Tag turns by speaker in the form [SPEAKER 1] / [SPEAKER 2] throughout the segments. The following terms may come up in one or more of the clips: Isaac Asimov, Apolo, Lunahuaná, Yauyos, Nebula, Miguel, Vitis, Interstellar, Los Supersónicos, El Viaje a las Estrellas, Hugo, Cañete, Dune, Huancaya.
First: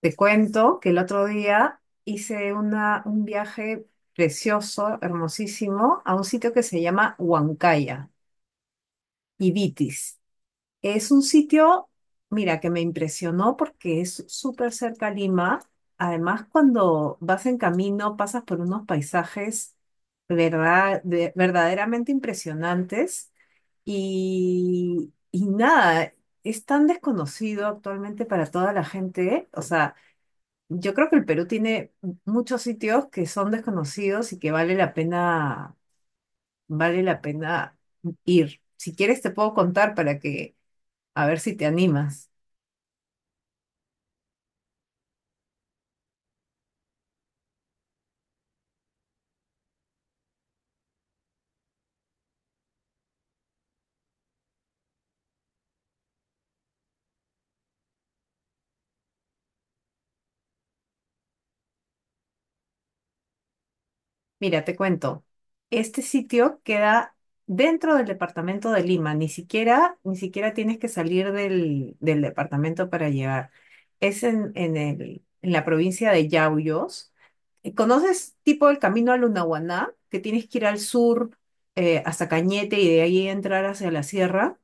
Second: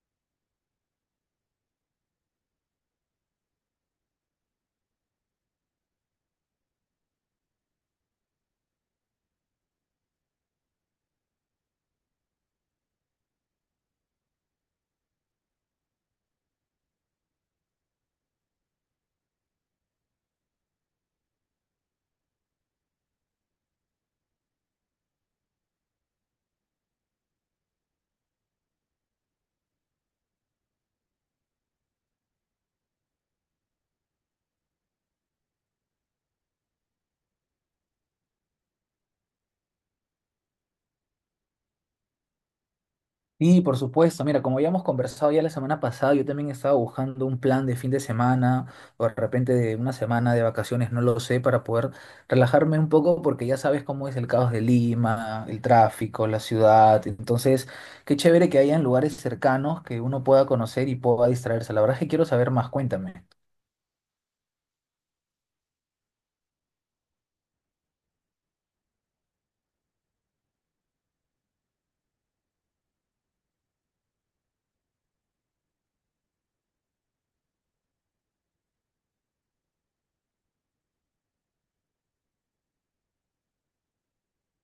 [SPEAKER 1] Te cuento que el otro día hice un viaje precioso, hermosísimo, a un sitio que se llama Huancaya, Ibitis. Es un sitio, mira, que me impresionó porque es súper cerca a Lima. Además, cuando vas en camino, pasas por unos paisajes verdaderamente impresionantes. Y nada, es tan desconocido actualmente para toda la gente. O sea, yo creo que el Perú tiene muchos sitios que son desconocidos y que vale la pena ir. Si quieres te puedo contar para que, a ver si te animas.
[SPEAKER 2] Y por supuesto, mira, como ya hemos conversado ya la semana pasada, yo también estaba buscando un plan de fin de semana o de repente de una semana de vacaciones, no lo sé, para poder relajarme un poco porque ya sabes cómo es el caos de Lima, el tráfico, la ciudad. Entonces, qué chévere que hayan lugares cercanos que uno pueda conocer y pueda distraerse. La verdad es que quiero saber más, cuéntame.
[SPEAKER 1] Mira, te cuento. Este sitio queda dentro del departamento de Lima. Ni siquiera tienes que salir del departamento para llegar. Es en la provincia de Yauyos. ¿Conoces tipo el camino a Lunahuaná? Que tienes que ir al sur hasta Cañete y de ahí entrar hacia la sierra.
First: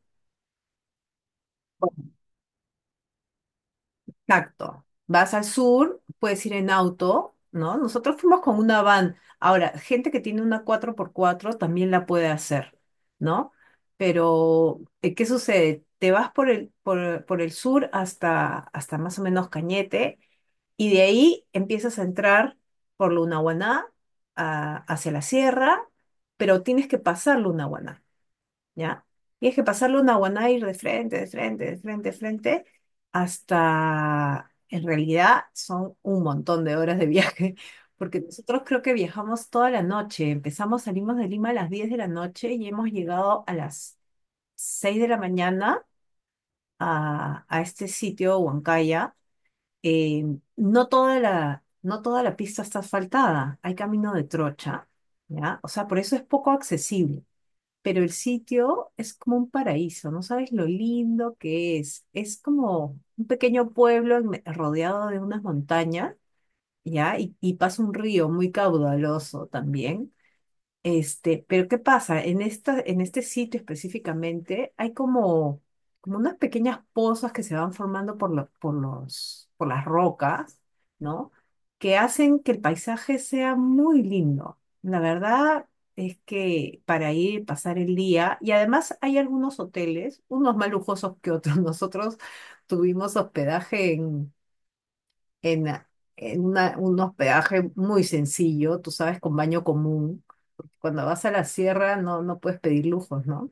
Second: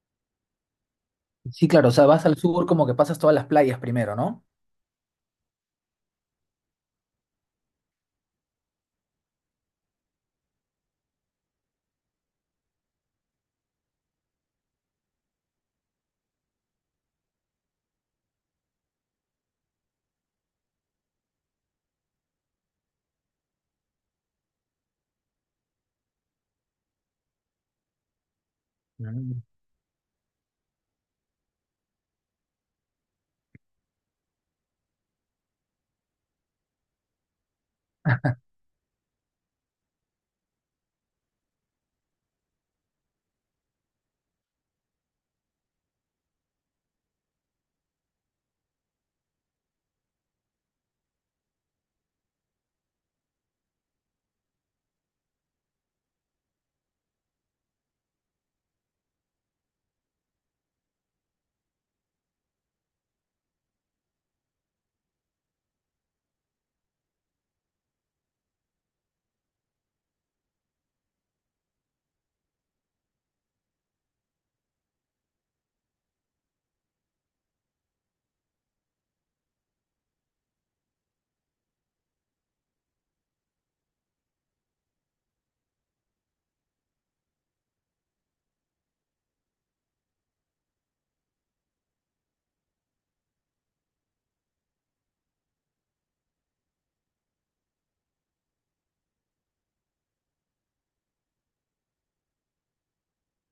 [SPEAKER 2] Sí, claro, o sea, vas al sur como que pasas todas las playas primero, ¿no?
[SPEAKER 1] Exacto. Vas al sur, puedes ir en auto, ¿no? Nosotros fuimos con una van. Ahora, gente que tiene una cuatro por cuatro también la puede hacer, ¿no? Pero, ¿qué sucede? Te vas por el sur hasta más o menos Cañete, y de ahí empiezas a entrar por Lunahuaná hacia la sierra, pero tienes que pasar Lunahuaná, ¿ya?
[SPEAKER 2] Mm.
[SPEAKER 1] Tienes que pasar Lunahuaná y ir de frente, de frente, de frente, de frente, hasta, en realidad, son un montón de horas de viaje, porque nosotros creo que viajamos toda la noche. Empezamos, salimos de Lima a las 10 de la noche y hemos llegado a las 6 de la mañana a este sitio, Huancaya. eh, no toda la pista está asfaltada, hay camino de trocha, ¿ya? O sea, por eso es poco accesible, pero el sitio es como un paraíso, no sabes lo lindo que es. Es como un pequeño pueblo rodeado de unas montañas, ¿ya? Y pasa un río muy caudaloso también. Este, pero ¿qué pasa? En este sitio específicamente hay como unas pequeñas pozas que se van formando por las rocas, ¿no? Que hacen que el paisaje sea muy lindo. La verdad es que para ir, pasar el día, y además hay algunos hoteles, unos más lujosos que otros. Nosotros tuvimos hospedaje en, en un hospedaje muy sencillo, tú sabes, con baño común. Cuando vas a la sierra no puedes pedir lujos, ¿no?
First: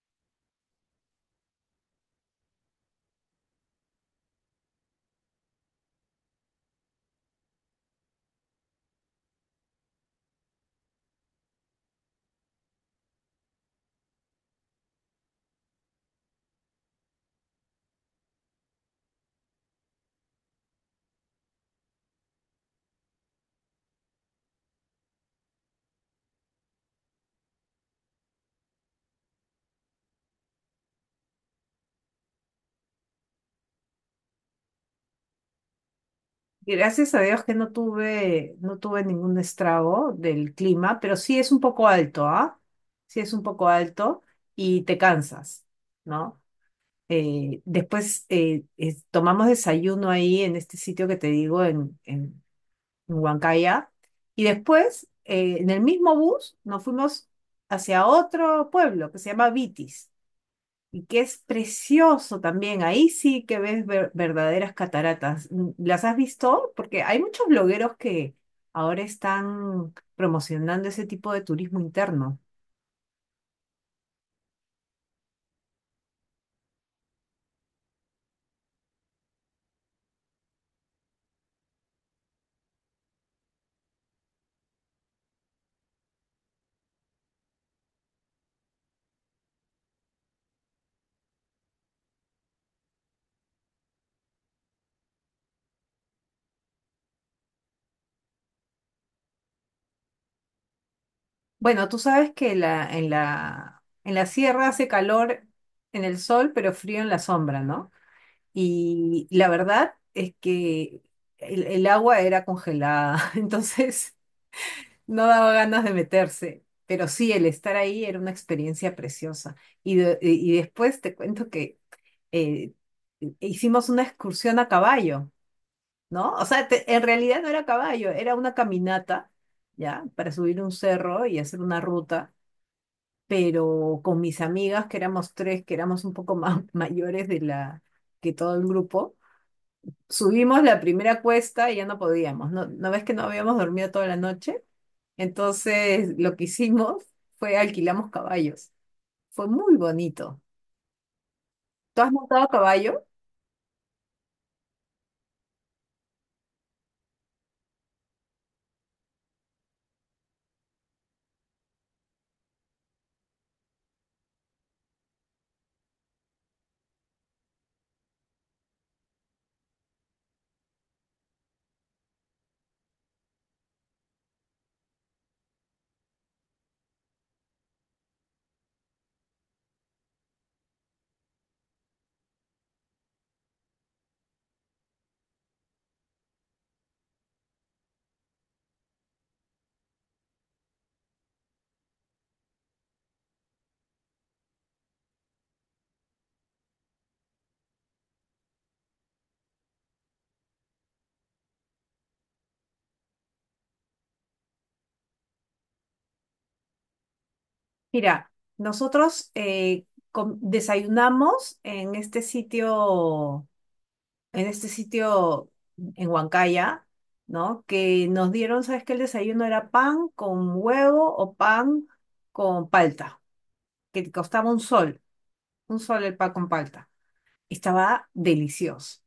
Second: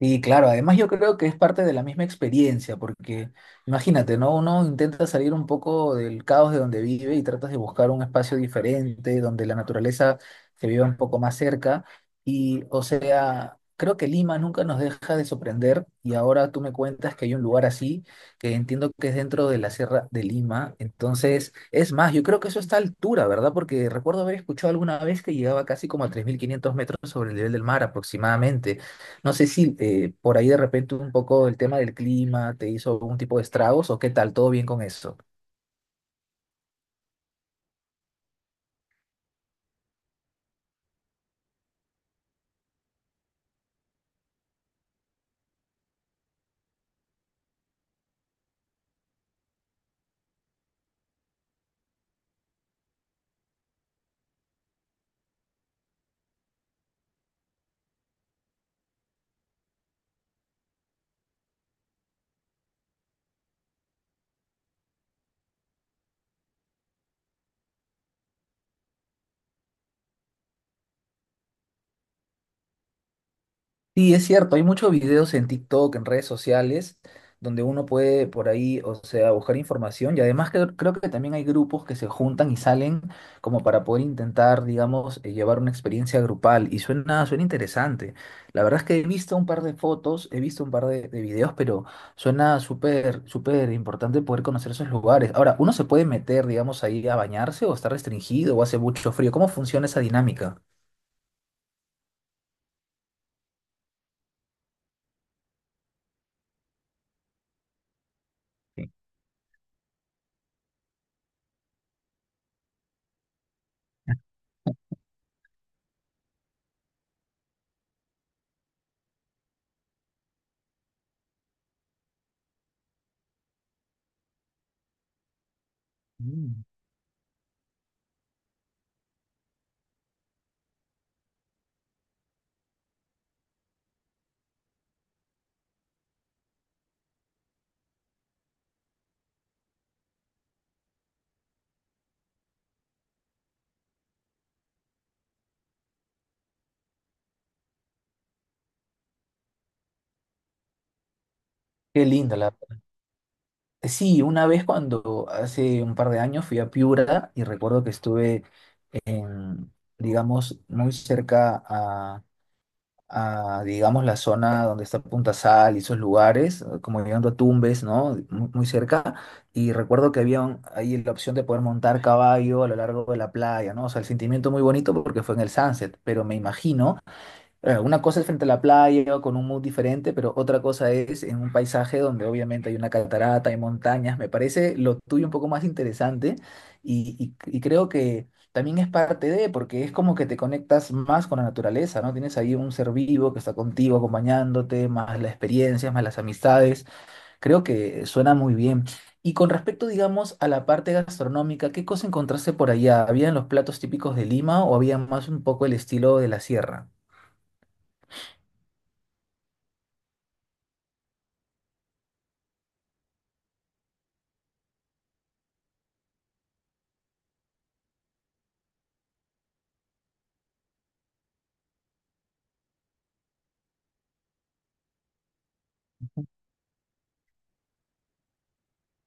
[SPEAKER 2] Sí, claro, además yo creo que es parte de la misma experiencia, porque imagínate, ¿no? Uno intenta salir un poco del caos de donde vive y tratas de buscar un espacio diferente, donde la naturaleza se viva un poco más cerca. Y, o sea, creo que Lima nunca nos deja de sorprender y ahora tú me cuentas que hay un lugar así, que entiendo que es dentro de la Sierra de Lima. Entonces, es más, yo creo que eso está a altura, ¿verdad? Porque recuerdo haber escuchado alguna vez que llegaba casi como a 3500 metros sobre el nivel del mar aproximadamente. No sé si por ahí de repente un poco el tema del clima te hizo algún tipo de estragos o qué tal, todo bien con eso.
[SPEAKER 1] Y gracias a Dios que no tuve ningún estrago del clima, pero sí es un poco alto, ¿ah? Sí es un poco alto y te cansas, ¿no? Después tomamos desayuno ahí en este sitio que te digo, en Huancaya, y después en el mismo bus nos fuimos hacia otro pueblo que se llama Vitis, y que es precioso también. Ahí sí que ves verdaderas cataratas. ¿Las has visto? Porque hay muchos blogueros que ahora están promocionando ese tipo de turismo interno.
[SPEAKER 2] Sí, es cierto, hay muchos videos en TikTok, en redes sociales, donde uno puede por ahí, o sea, buscar información y además que creo que también hay grupos que se juntan y salen como para poder intentar, digamos, llevar una experiencia grupal y suena, suena interesante. La verdad es que he visto un par de fotos, he visto un par de videos, pero suena súper, súper importante poder conocer esos lugares. Ahora, ¿uno se puede meter, digamos, ahí a bañarse o está restringido o hace mucho frío? ¿Cómo funciona esa dinámica?
[SPEAKER 1] Bueno, tú sabes que en la sierra hace calor en el sol, pero frío en la sombra, ¿no?
[SPEAKER 2] Sí.
[SPEAKER 1] Y la verdad es que el agua era congelada. Entonces, no daba ganas de meterse, pero sí, el estar ahí era una experiencia preciosa. Y después te cuento que eh, hicimos una excursión a caballo, ¿no? O
[SPEAKER 2] Mm.
[SPEAKER 1] sea, en realidad no era caballo, era una caminata, ¿ya? Para subir un cerro y hacer una ruta, pero con mis amigas, que éramos tres, que éramos un poco más mayores que todo el grupo, subimos la primera cuesta y ya no podíamos. ¿No, no ves que no habíamos dormido toda la noche? Entonces, lo que hicimos fue alquilamos caballos. Fue muy bonito. ¿Tú
[SPEAKER 2] Qué
[SPEAKER 1] has
[SPEAKER 2] linda
[SPEAKER 1] montado
[SPEAKER 2] la...
[SPEAKER 1] caballo?
[SPEAKER 2] Sí, una vez cuando hace un par de años fui a Piura y recuerdo que estuve en, digamos, muy cerca a, digamos, la zona donde está Punta Sal y esos lugares, como llegando a Tumbes, ¿no? Muy, muy cerca. Y recuerdo que había ahí la opción de poder montar caballo a lo largo de la playa, ¿no? O sea, el sentimiento muy bonito porque fue en el sunset, pero me imagino una cosa es frente a la playa o con un mood diferente, pero otra cosa es en un paisaje donde obviamente hay una catarata, hay montañas. Me parece lo tuyo un poco más interesante y, y creo que también es parte de, porque es como que te conectas más con la naturaleza, ¿no? Tienes ahí un ser vivo que está contigo, acompañándote, más las experiencias, más las amistades. Creo que suena muy bien. Y con respecto, digamos, a la parte gastronómica, ¿qué cosa encontraste por allá? ¿Habían los platos típicos de Lima o había más un poco el estilo de la sierra?
[SPEAKER 1] Mira, nosotros desayunamos en este sitio en Huancaya, ¿no? Que nos dieron, ¿sabes qué? El desayuno era pan con huevo o pan con palta, que costaba 1 sol, 1 sol el pan con palta. Estaba delicioso,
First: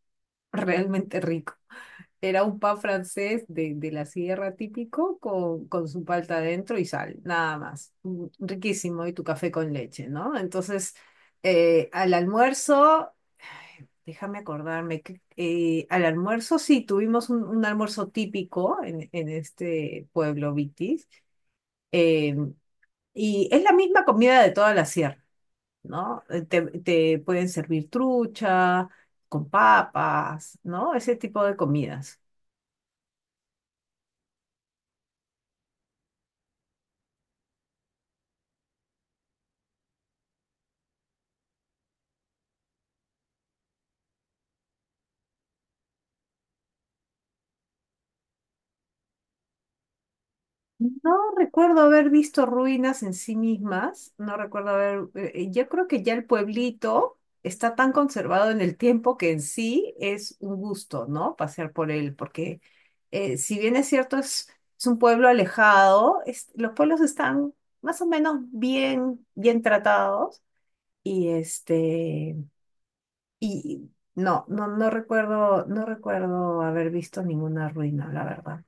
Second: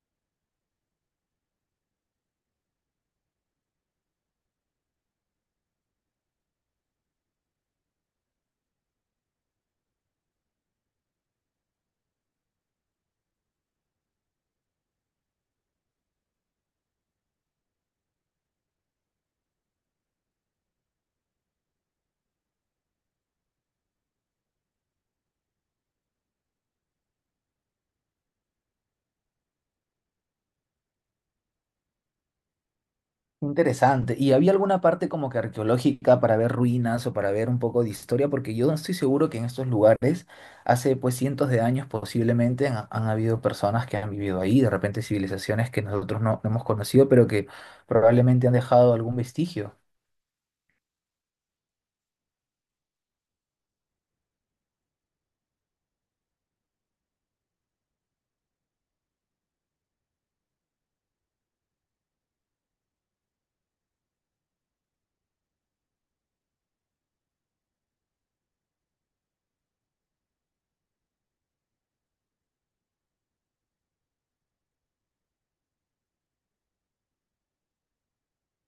[SPEAKER 1] realmente rico. Era un pan francés de la sierra típico con su palta adentro y sal, nada más. Riquísimo, y tu café con leche, ¿no? Entonces, al almuerzo, ay, déjame acordarme, que, al almuerzo sí, tuvimos un almuerzo típico en este pueblo Vitis, eh, y es la misma comida de toda la sierra, ¿no? Te pueden servir trucha con papas, ¿no? Ese tipo de comidas.
[SPEAKER 2] Interesante. ¿Y había alguna parte como que arqueológica para ver ruinas o para ver un poco de historia? Porque yo estoy seguro que en estos lugares, hace pues cientos de años posiblemente, han habido personas que han vivido ahí, de repente civilizaciones que nosotros no hemos conocido, pero que probablemente han dejado algún vestigio.
[SPEAKER 1] No recuerdo haber visto ruinas en sí mismas, no recuerdo haber, yo creo que ya el pueblito está tan conservado en el tiempo que en sí es un gusto, ¿no? Pasear por él, porque si bien es cierto, es un pueblo alejado, los pueblos están más o menos bien tratados. Y este, y no recuerdo haber visto ninguna ruina, la verdad.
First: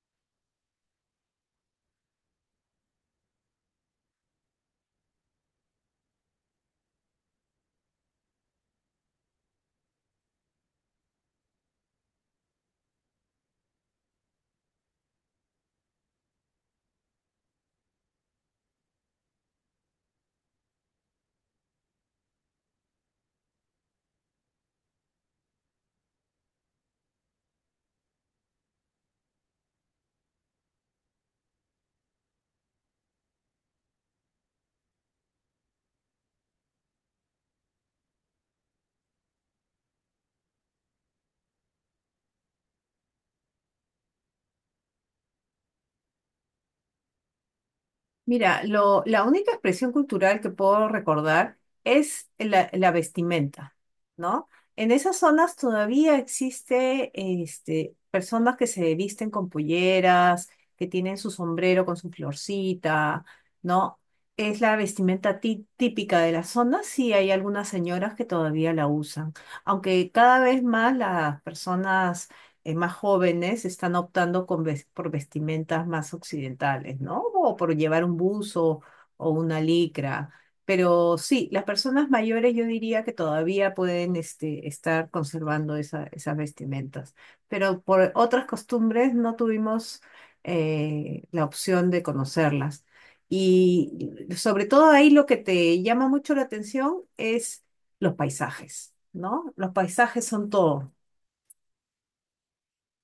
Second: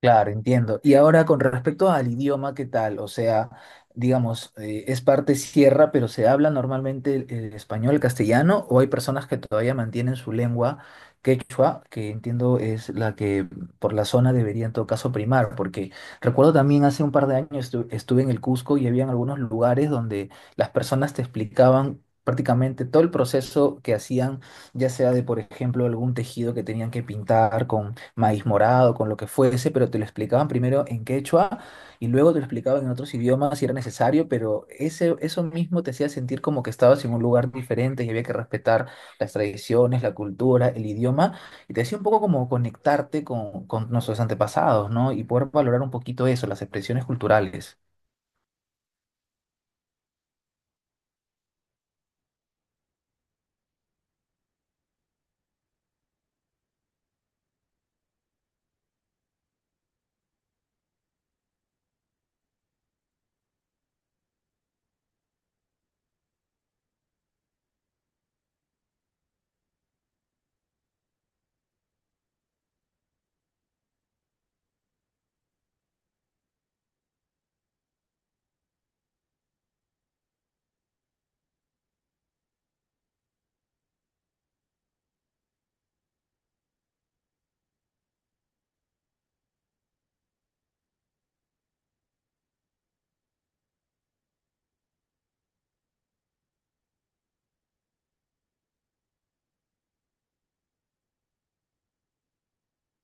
[SPEAKER 2] Claro, entiendo. Y ahora con respecto al idioma, ¿qué tal? O sea, digamos, es parte sierra, pero ¿se habla normalmente el español, el castellano, o hay personas que todavía mantienen su lengua quechua, que entiendo es la que por la zona debería en todo caso primar? Porque recuerdo también hace un par de años estuve en el Cusco y había algunos lugares donde las personas te explicaban prácticamente todo el proceso que hacían, ya sea de, por ejemplo, algún tejido que tenían que pintar maíz morado, con lo que fuese, pero te lo explicaban primero en quechua y luego te lo explicaban en otros idiomas si era necesario, pero ese, eso mismo te hacía sentir como que estabas en un lugar diferente y había que respetar las tradiciones, la cultura, el idioma, y te hacía un poco como conectarte con nuestros antepasados, ¿no? Y poder valorar un poquito eso, las expresiones culturales.
[SPEAKER 1] Mira, la única expresión cultural que puedo recordar es la vestimenta, ¿no? En esas zonas todavía existe, este, personas que se visten con polleras, que tienen su sombrero con su florcita, ¿no? Es la vestimenta típica de la zona, sí hay algunas señoras que todavía la usan, aunque cada vez más las personas más jóvenes están optando por vestimentas más occidentales, ¿no? O por llevar un buzo o una licra. Pero sí, las personas mayores yo diría que todavía pueden este, estar conservando esas vestimentas. Pero por otras costumbres no tuvimos la opción de conocerlas. Y sobre todo ahí lo que te llama mucho la atención es los paisajes, ¿no? Los paisajes son todo.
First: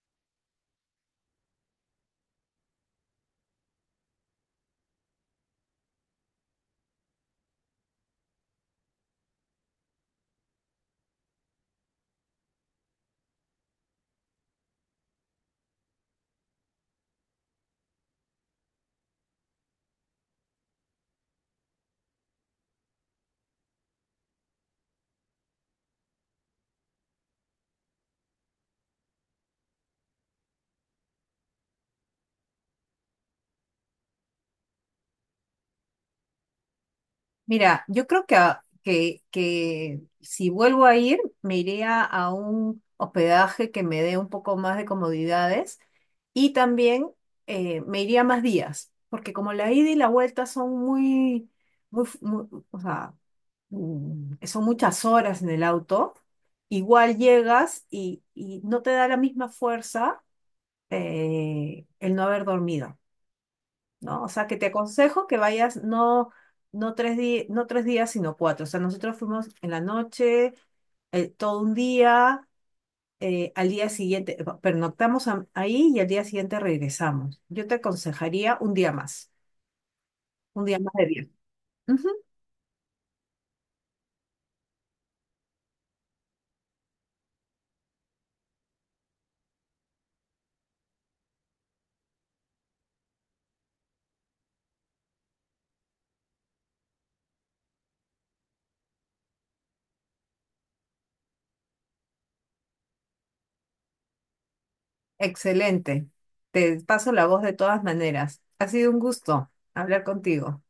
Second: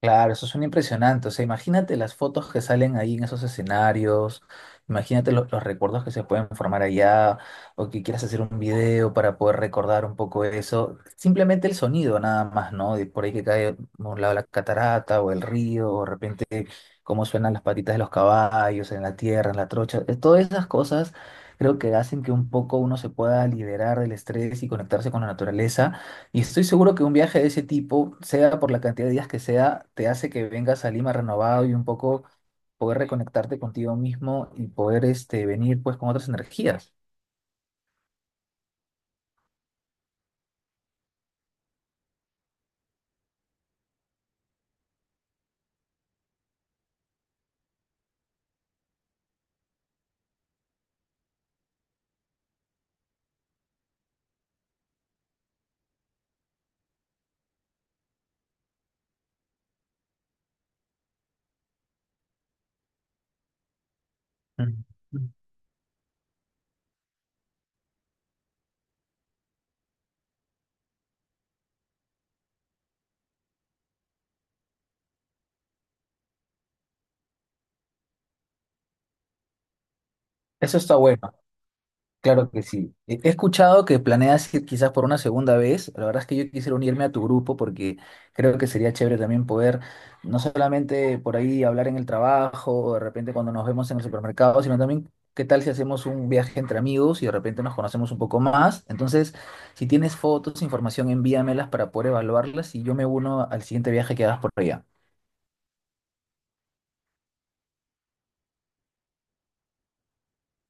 [SPEAKER 2] Claro, eso suena impresionante. O sea, imagínate las fotos que salen ahí en esos escenarios, imagínate los recuerdos que se pueden formar allá, o que quieras hacer un video para poder recordar un poco eso. Simplemente el sonido nada más, ¿no? De por ahí que cae a un lado la catarata o el río, o de repente cómo suenan las patitas de los caballos en la tierra, en la trocha. Todas esas cosas creo que hacen que un poco uno se pueda liberar del estrés y conectarse con la naturaleza. Y estoy seguro que un viaje de ese tipo, sea por la cantidad de días que sea, te hace que vengas a Lima renovado y un poco poder reconectarte contigo mismo y poder este, venir pues con otras energías.
[SPEAKER 1] Mira, yo creo que si vuelvo a ir, me iría a un hospedaje que me dé un poco más de comodidades, y también me iría más días, porque como la ida y la vuelta son o sea, son muchas horas en el auto, igual llegas y no te da la misma fuerza el no haber dormido, ¿no? O sea, que te
[SPEAKER 2] Mm.
[SPEAKER 1] aconsejo que vayas no tres días, sino cuatro. O sea, nosotros fuimos en la noche, todo un día, al día siguiente, pernoctamos ahí y al día siguiente regresamos. Yo te aconsejaría un
[SPEAKER 2] Eso
[SPEAKER 1] día más
[SPEAKER 2] está
[SPEAKER 1] de viaje.
[SPEAKER 2] bueno.
[SPEAKER 1] Ujú.
[SPEAKER 2] Claro que sí. He escuchado que planeas ir quizás por una segunda vez. La verdad es que yo quisiera unirme a tu grupo porque creo que sería chévere también poder no solamente por ahí hablar en el trabajo o de repente cuando nos vemos en el supermercado, sino también qué tal si hacemos un viaje entre amigos y de repente nos conocemos un poco más. Entonces, si tienes fotos, información, envíamelas para poder evaluarlas y yo me uno al siguiente viaje que hagas por allá.
[SPEAKER 1] Excelente. Te paso la voz de todas maneras. Ha sido un gusto hablar contigo.